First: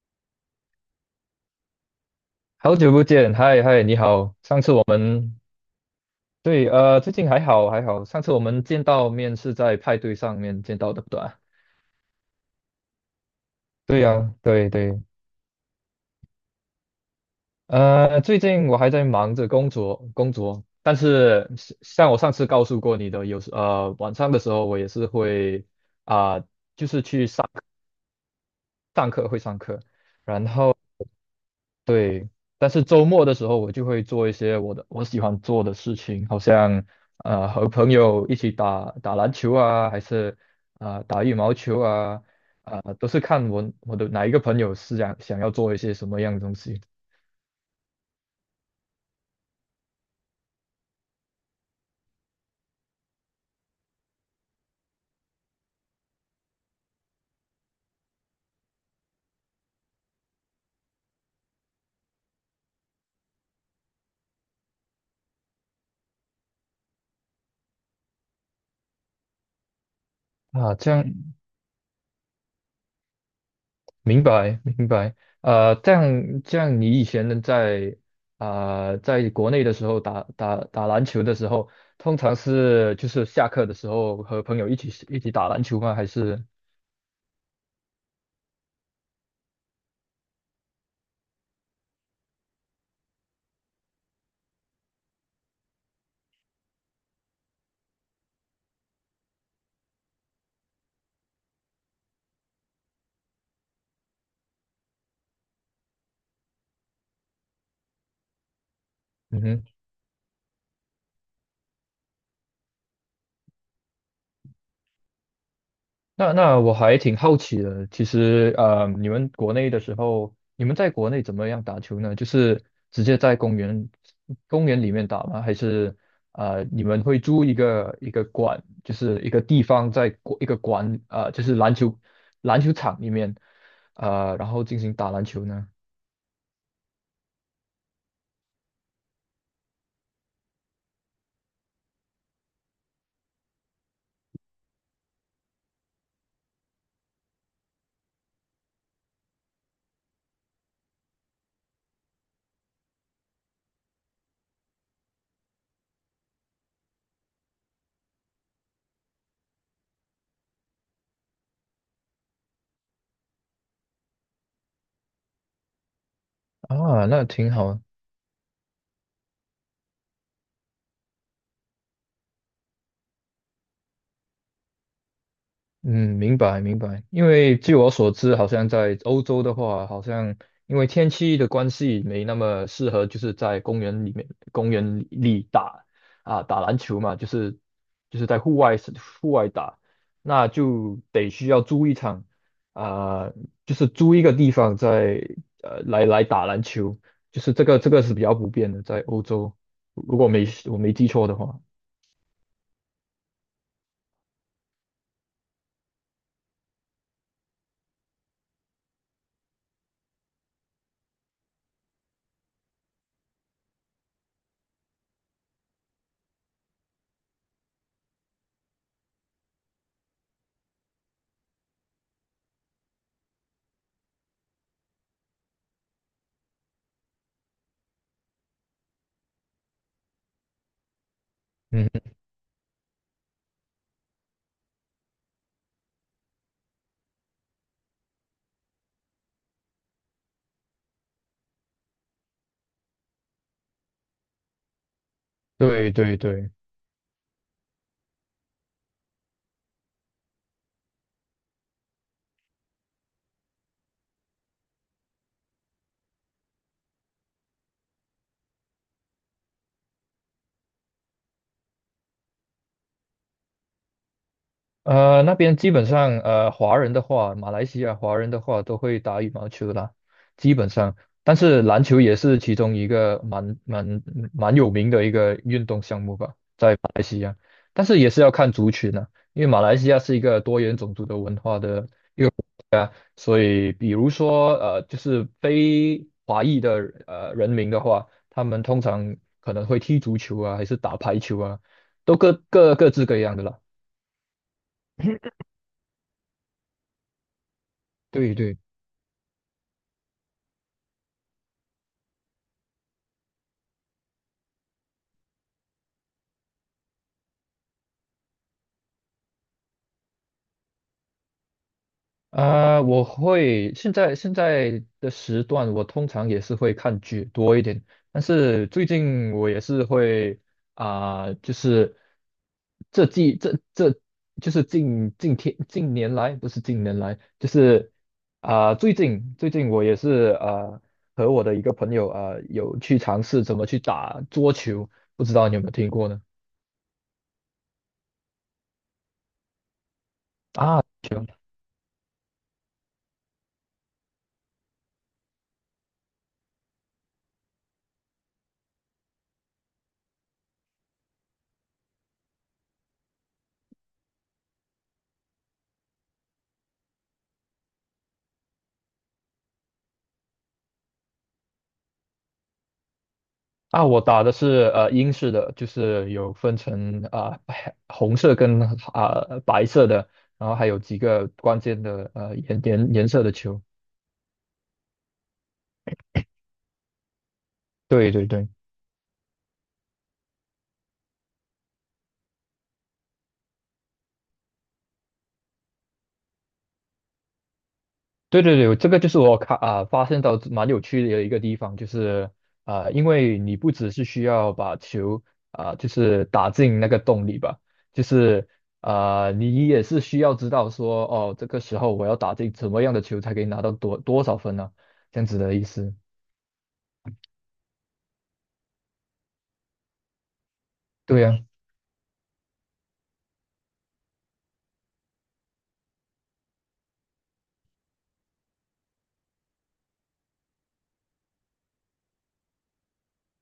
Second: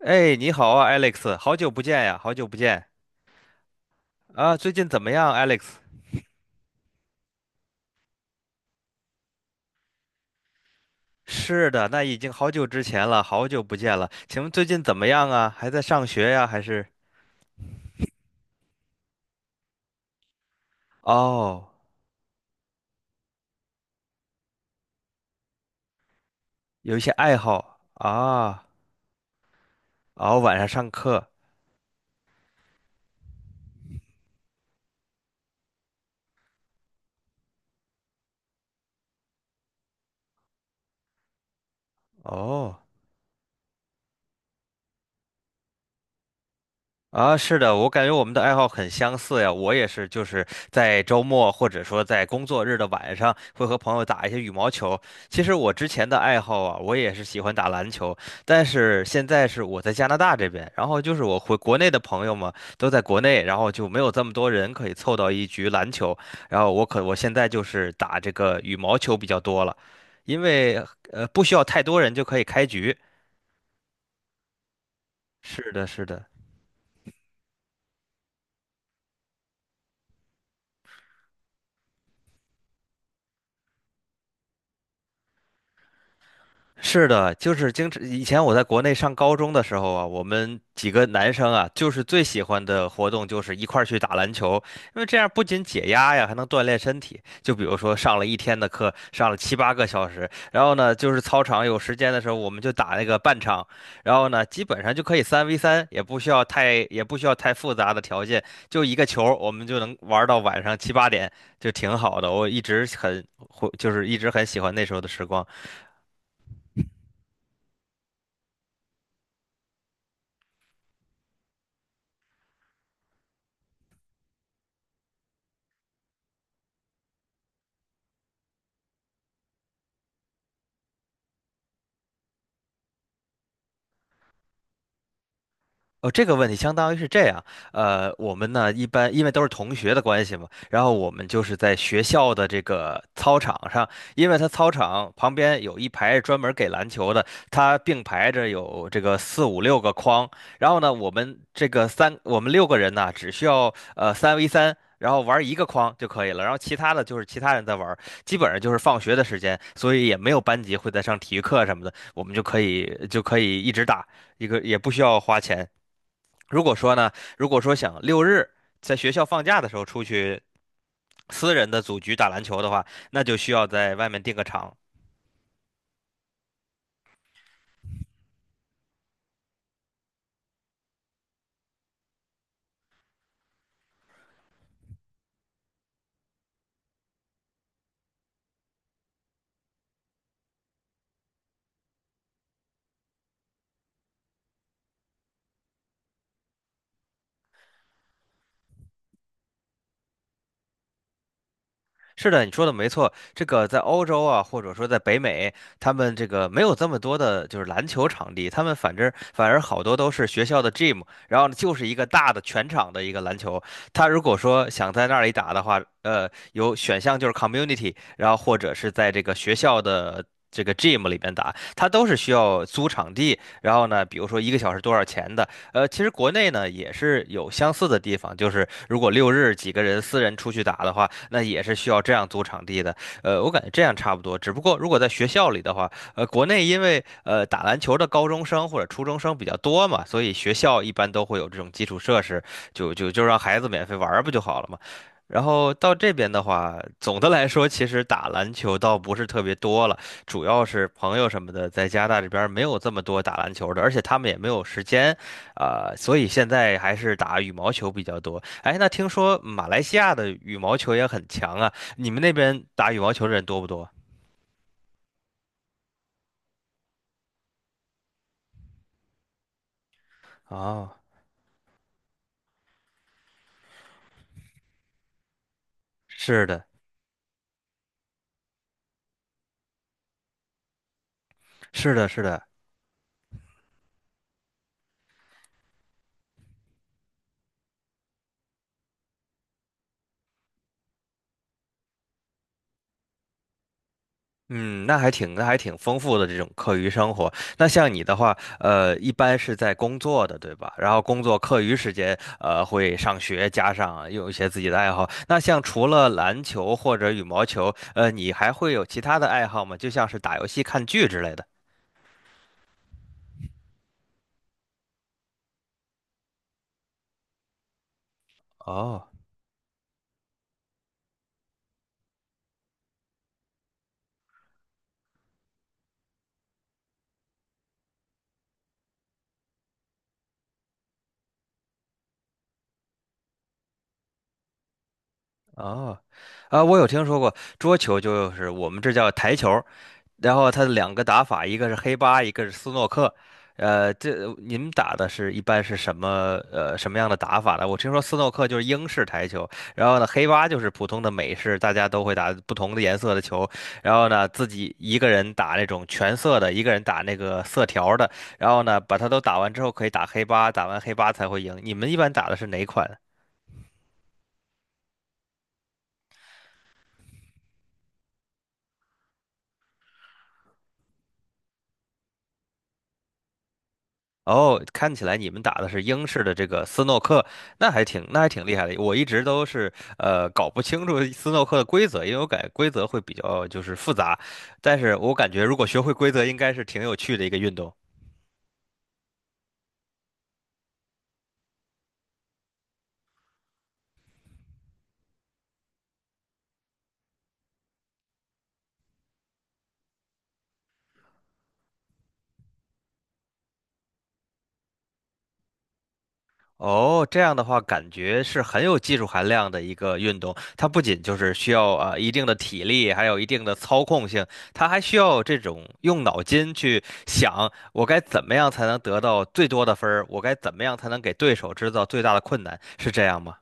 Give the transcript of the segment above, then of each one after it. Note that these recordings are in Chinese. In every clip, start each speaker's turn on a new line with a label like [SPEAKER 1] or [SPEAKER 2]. [SPEAKER 1] 哎，你好啊，Alex，好久不见呀，好久不
[SPEAKER 2] 好
[SPEAKER 1] 见。
[SPEAKER 2] 久不见，嗨嗨，你好。
[SPEAKER 1] 啊，
[SPEAKER 2] 上
[SPEAKER 1] 最
[SPEAKER 2] 次我
[SPEAKER 1] 近怎么
[SPEAKER 2] 们
[SPEAKER 1] 样，Alex？
[SPEAKER 2] 对，最近还好还好。上次我们见到面是在派对上面见到的，对吧？
[SPEAKER 1] 是的，那已经好久之前了，好久不见
[SPEAKER 2] 对
[SPEAKER 1] 了。
[SPEAKER 2] 呀、
[SPEAKER 1] 请问最
[SPEAKER 2] 对
[SPEAKER 1] 近怎
[SPEAKER 2] 对。
[SPEAKER 1] 么样啊？还在上学呀，还是？
[SPEAKER 2] 最近我还在忙着工作工作，但是
[SPEAKER 1] 哦，
[SPEAKER 2] 是像我上次告诉过你的，有时晚上的时候我也是会啊、
[SPEAKER 1] 有一些爱好啊。
[SPEAKER 2] 会上课，
[SPEAKER 1] 哦，晚上上课。
[SPEAKER 2] 对，但是周末的时候我就会做一些我喜欢做的事情，好像和朋友一起打打篮球啊，还是打羽毛球啊，
[SPEAKER 1] 哦。
[SPEAKER 2] 都是看我的哪一个朋友是想要做一些什么样的东西。
[SPEAKER 1] 啊，是的，我感觉我们的爱好很相似呀。我也是，就是在周末或者说在工作日的晚上，会和朋友打一些羽毛球。其实我之前的爱好啊，我也是喜欢打篮球，但是现在是我在加拿大这边，然后就是我回国内的朋友嘛，都在国内，然后就没有这么多人可以凑到一局篮球。然后我现在就是打这个羽毛球比较多了，因
[SPEAKER 2] 啊，
[SPEAKER 1] 为
[SPEAKER 2] 这样。
[SPEAKER 1] 不需要太多人就可以开局。
[SPEAKER 2] 明白明白。
[SPEAKER 1] 是的，
[SPEAKER 2] 这
[SPEAKER 1] 是的。
[SPEAKER 2] 样这样你以前在啊、在国内的时候打篮球的时候，通常就是下课的时候和朋友一起打篮球吗？还是。
[SPEAKER 1] 是的，就是经常以前我在国内上高中的时候啊，我们几个男生啊，就是最喜欢的活动就是一块儿去打篮球，因为这样不仅解压呀，还能锻炼身体。就比如说上了一天的课，上了七八个小时，然后呢，就是操场有时间的时候，我们就打那个半场，然后呢，基本上就可以三 v 三，也不需要太复杂的条件，就一个球儿
[SPEAKER 2] 嗯
[SPEAKER 1] 我
[SPEAKER 2] 哼。
[SPEAKER 1] 们就能玩到晚上七八点，就挺好的。我一直很，就是一直很喜欢那时候的时光。
[SPEAKER 2] 那我还挺好奇的。其实你们国内的时候，你们在国内怎么样打球呢？就是直接在公园里面打吗？还是你们会租一个馆，就是一个地方一个馆就是篮球场里面然后进行打篮球呢？
[SPEAKER 1] 哦，这个问题相当于是这样，呃，我们呢一般因为都是同学的关系嘛，然后我们就是在学校的这个操场上，因为他操场旁边有一排专门给篮球的，他并排着有这个四五六个框，然后呢，我们六个人呢只需要三 v 三。然后玩一个框就可以了，然后其他的就是其他人在玩，基本上就是放学的时间，所以也没有班级会在上体育课什么的，我们就可以一直打，一个也不需要花钱。如果说
[SPEAKER 2] 啊，
[SPEAKER 1] 呢，
[SPEAKER 2] 那
[SPEAKER 1] 如
[SPEAKER 2] 挺
[SPEAKER 1] 果说
[SPEAKER 2] 好。
[SPEAKER 1] 想六日在学校放假的时候出去私人的组局打篮球的话，那就需要在外面订个场。
[SPEAKER 2] 嗯，明白明白。因为据我所知，好像在欧洲的话，因为天气的关系，没那么适合，就是在公园里打打篮球嘛，就是在户外打，那就得需要租一场啊、就是租一个地方在来打篮球，就是这个是比较普遍的，在欧洲，如果没我没记错的话。
[SPEAKER 1] 是的，你说的没错。这个在欧洲啊，或者说在北美，他们这个没有这么多的，就是篮球场地，他们反而好多都是学校的 gym，然后呢就是一个大的全场的一个篮球。他如果说想在那里打的话，有选项就是 community，然后或者是在这个学校的。这个 gym 里边打，他都是需要租场地，然后呢，比如说一个小时多少钱的。其实国内呢也是有相似的地方，就是如果六日几个人私人出去打的话，那也是
[SPEAKER 2] 嗯，
[SPEAKER 1] 需要这样租场地的。我感觉这样差不多，只不过如果在学校里的话，国内因为打篮球的高中生或者初中生比较多嘛，所以学校一般都会有这种基础设施，就让孩子免费玩儿不就好了嘛。然后
[SPEAKER 2] 对
[SPEAKER 1] 到这
[SPEAKER 2] 对
[SPEAKER 1] 边的
[SPEAKER 2] 对。
[SPEAKER 1] 话，总的来说，其实打篮球倒不是特别多了，主要是朋友什么的，在加拿大这边儿没有这么多打篮球的，而且他们也没有时间，所以现在还是打羽毛球比较多。哎，那听说马来西亚的羽毛球也很强啊，你们那边打羽毛球的人多不多？
[SPEAKER 2] 那边基本上，华人的话，马来西亚华人的话都会打羽毛球啦，基本
[SPEAKER 1] 哦，
[SPEAKER 2] 上。但是篮球也是其中一个蛮有名的一个运动项目吧。
[SPEAKER 1] 是的，
[SPEAKER 2] 但是也是要看族群啊，因为马来西亚是一个多元种族的文化的，
[SPEAKER 1] 是的，是的。
[SPEAKER 2] 所以比如说，就是非华裔的人民的话，他们通常可能会踢足球啊，还是打排球啊，都各自各样的啦。
[SPEAKER 1] 嗯，那还挺丰富的这种课余生活。那像你的
[SPEAKER 2] 对
[SPEAKER 1] 话，
[SPEAKER 2] 对。
[SPEAKER 1] 一般是在工作的，对吧？然后工作课余时间，会上学，加上有一些自己的爱好。那像除了篮球或者羽毛球，你还会有其他的爱好吗？就像是打游戏、看剧之类的。
[SPEAKER 2] 现在的时段，我通常也是会看剧多一点，但是最
[SPEAKER 1] 哦。
[SPEAKER 2] 近我也是会就是这季这这就是近年来不是近年来，就是最近我也是和我的一个朋友有去尝试怎么去打桌球，不知道你有没有听
[SPEAKER 1] 哦，
[SPEAKER 2] 过呢？
[SPEAKER 1] 啊，我有听说过桌球，就是我们这叫台球，然后它的
[SPEAKER 2] 啊，
[SPEAKER 1] 两个打法，一个是黑八，一个是斯诺克。这您打的是一般是什么呃什么样的打法呢？我听说斯诺克就是英式台球，然后呢黑八就是普通的美式，大家都会打不同的颜色的球，然后呢自己一个人打那种全色的，一个人打那个色条儿的，然后呢把它都打完之后可以打黑八，打完黑八才会赢。你们一般打的是哪款？
[SPEAKER 2] 啊，我打的是英式的，就是有分成白红色跟白色的，然后还有几个关键的颜颜颜色的球。
[SPEAKER 1] 哦，看起来你们打的是英式的这个斯诺克，
[SPEAKER 2] 对
[SPEAKER 1] 那
[SPEAKER 2] 对
[SPEAKER 1] 还挺
[SPEAKER 2] 对
[SPEAKER 1] 厉害的。我一直都是搞不清楚斯诺克的规则，因为我感觉规则会比较就是复杂，但是我感觉如果学会规则，应该是挺有趣的一个运动。
[SPEAKER 2] 对对对，这个就是我看发现到蛮有趣的一个地方，就是因为你不只是需要把球就是打进那个洞里吧，就是你也是需要知道说哦这个时候我要打进什么样的球才可以拿到多少分呢，这样子的意思。
[SPEAKER 1] 哦，这样的话，感觉是很有技术含量的一个运动。它不仅就
[SPEAKER 2] 对
[SPEAKER 1] 是
[SPEAKER 2] 呀，
[SPEAKER 1] 需要一定的体力，还有一定的操控性，它还需要这种用脑筋去想，我该怎么样才能得到最多的分儿，我该怎么样才能给对手制造最大的困难，是这样吗？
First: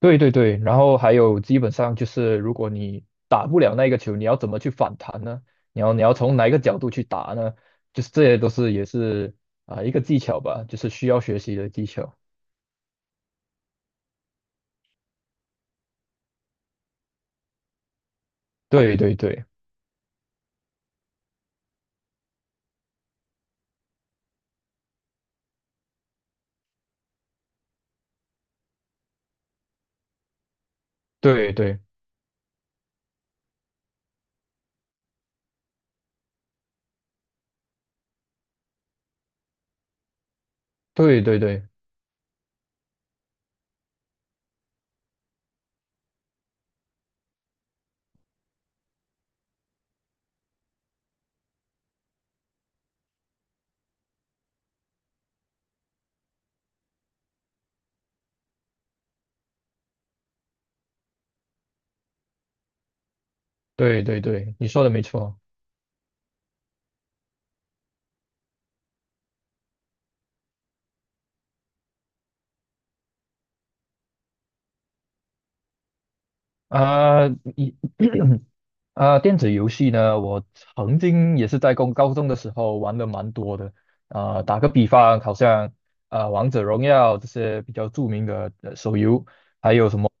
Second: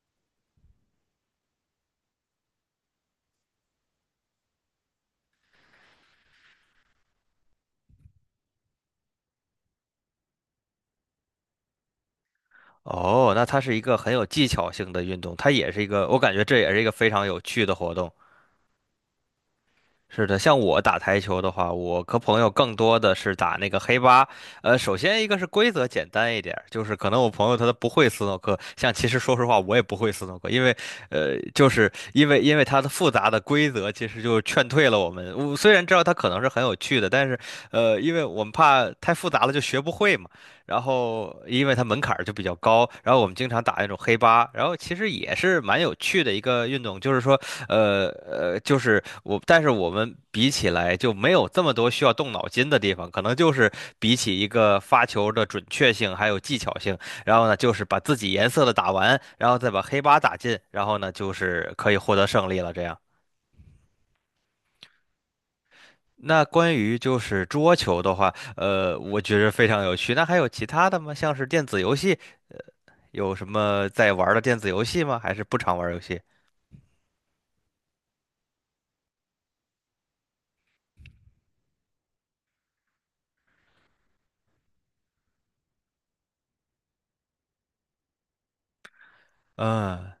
[SPEAKER 2] 对对对，然后还有基本上就是，如果你打不了那个球，你要怎么去反弹呢？你要从哪一个角度去打呢？就是这些都是也是一个技巧吧，就是需要学习的技巧。
[SPEAKER 1] 哦，那它是一个很有技巧性的运动，它也是一个，我感觉这也是一个非常有趣的活动。
[SPEAKER 2] 对对对
[SPEAKER 1] 是的，像我打台球的话，我和朋友更多的是打那个黑八。首先一个是规则简单一点儿，就是可能我朋友他都不会斯诺克，像其实说实话我也不会斯诺克，因为
[SPEAKER 2] 对对对
[SPEAKER 1] 因为它的复杂的规则，其实就劝退了我们。我虽然知道它可能是很有趣的，但是因为我们怕太复杂了就学不会嘛。然
[SPEAKER 2] 对
[SPEAKER 1] 后
[SPEAKER 2] 对
[SPEAKER 1] 因为它门槛儿就比较高，然后我们经常打那种黑八，然后其实也是蛮有趣的一个运动，就是说，呃呃，就是我，但是我们比起来就没有这么多需要动脑筋的地方，可能就是比起一个发球的准确性还有技巧性，然后呢，就是把自己颜色的打完，然后再把黑八打进，然后呢，就是可以获得胜利了，这样。
[SPEAKER 2] 对对对，你说的没错。
[SPEAKER 1] 那关于就是桌球的话，我觉得非常有趣。那还有其他的吗？像是电子游戏，有什么在玩的电子游戏吗？还是不常玩游戏？
[SPEAKER 2] 啊，一 电子游戏呢，我曾经也是在高中的时候玩的蛮多的。打个比方，好像。啊，王者荣耀这些比较著名的手游，
[SPEAKER 1] 嗯，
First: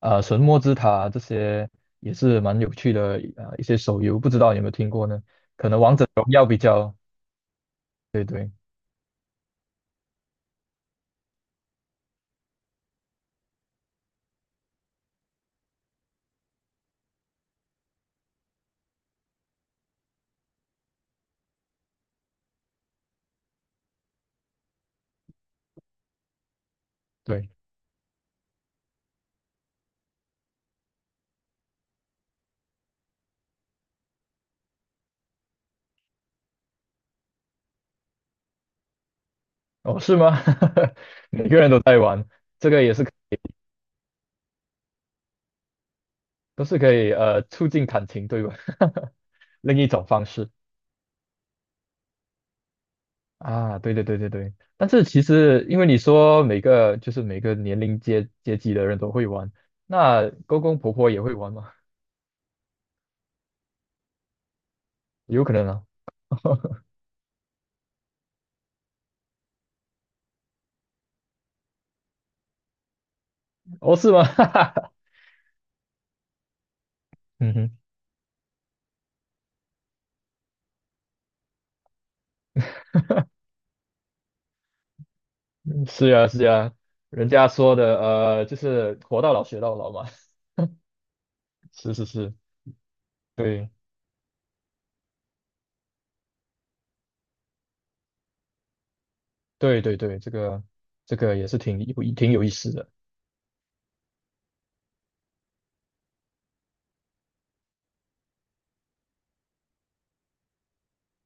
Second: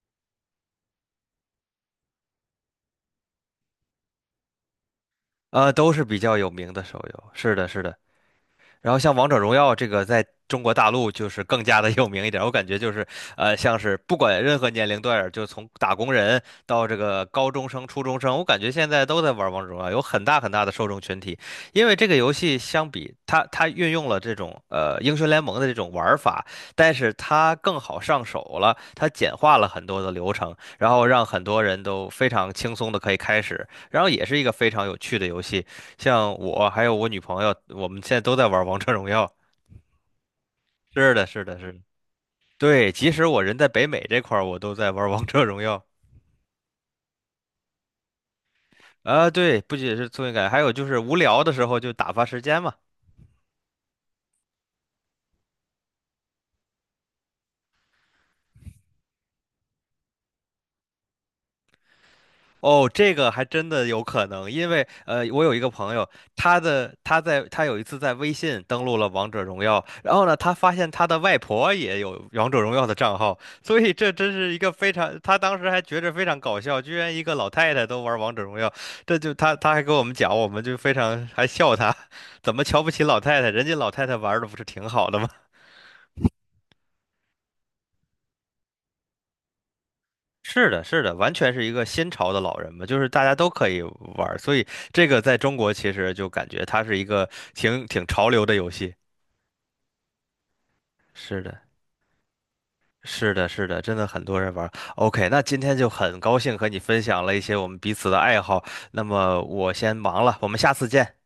[SPEAKER 2] 啊，神魔之塔这些也是蛮有趣的一些手游，不知道有没有听过呢？
[SPEAKER 1] 都是比较有名的手游。是的，是的，
[SPEAKER 2] 对对
[SPEAKER 1] 然后像王者荣耀这个，在中国大陆就是更加的有名一点我感觉就是，像是不管任何年龄段儿，就从打工人到这个高中生、初中生，我感觉现在都在玩王者荣耀，有很大很大的受众群体。因为这个游戏相比它，它运用了这种英雄联盟的这种玩法，但是
[SPEAKER 2] 对。
[SPEAKER 1] 它更好上手了，它简化了很多的流程，然后让很多人都非常轻松的可以开始，然后也是一个非常有趣的游戏。像我还有我女朋友，我们现在都在玩王者荣耀。
[SPEAKER 2] 哦，是吗？
[SPEAKER 1] 是的，是
[SPEAKER 2] 每
[SPEAKER 1] 的，
[SPEAKER 2] 个人
[SPEAKER 1] 是的。
[SPEAKER 2] 都在玩，这个
[SPEAKER 1] 对，
[SPEAKER 2] 也是
[SPEAKER 1] 即使我人在北美这块儿，我都在玩王者荣耀。
[SPEAKER 2] 都是可以促进感情，对吧？
[SPEAKER 1] 啊，对，不
[SPEAKER 2] 另一
[SPEAKER 1] 仅
[SPEAKER 2] 种
[SPEAKER 1] 是挫
[SPEAKER 2] 方
[SPEAKER 1] 败感，
[SPEAKER 2] 式
[SPEAKER 1] 还有就是无聊的时候就打发时间嘛。
[SPEAKER 2] 啊，对对对对对。但是其实因为你说每个年龄阶级的人都会玩，那公公婆婆也会玩吗？
[SPEAKER 1] 哦，这个还真的有可能，因为我
[SPEAKER 2] 有
[SPEAKER 1] 有
[SPEAKER 2] 可
[SPEAKER 1] 一
[SPEAKER 2] 能
[SPEAKER 1] 个
[SPEAKER 2] 啊。
[SPEAKER 1] 朋友，他有一次在微信登录了王者荣耀，然后呢，他发现他的外婆也有王者荣耀的账号，所 以
[SPEAKER 2] 哦，是
[SPEAKER 1] 这
[SPEAKER 2] 吗？
[SPEAKER 1] 真 是一个非常，他当时还觉着非常搞笑，居然一个老
[SPEAKER 2] 嗯哼。
[SPEAKER 1] 太太都玩王者荣耀。这就他他还跟我们讲，我们就非常还笑他，怎么瞧不起老太太？人家老太太玩的不是挺好的吗？
[SPEAKER 2] 是呀，是呀，人家说的，就是活到老学到老嘛。
[SPEAKER 1] 是的，是的，完全是一 个
[SPEAKER 2] 是是
[SPEAKER 1] 新潮
[SPEAKER 2] 是，
[SPEAKER 1] 的老人嘛，就是大家都可
[SPEAKER 2] 对
[SPEAKER 1] 以玩儿，所以这个在中国其实就感觉它是一个挺潮流的游戏。
[SPEAKER 2] 对对对，这个
[SPEAKER 1] 是
[SPEAKER 2] 也是
[SPEAKER 1] 的，
[SPEAKER 2] 挺有意思的。
[SPEAKER 1] 是的，是的，真的很多人玩儿。OK，那今天就很高兴和你分享了一些我们彼此的爱好。那么我先忙了，我们下次见。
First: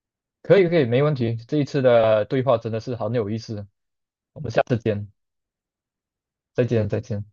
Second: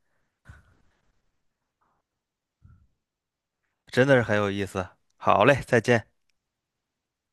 [SPEAKER 2] 可以可以，没问题。这一次的对话真的是很有意思。
[SPEAKER 1] 真的是很
[SPEAKER 2] 我们
[SPEAKER 1] 有
[SPEAKER 2] 下
[SPEAKER 1] 意
[SPEAKER 2] 次
[SPEAKER 1] 思。
[SPEAKER 2] 见，
[SPEAKER 1] 好嘞，再见。
[SPEAKER 2] 再见再见。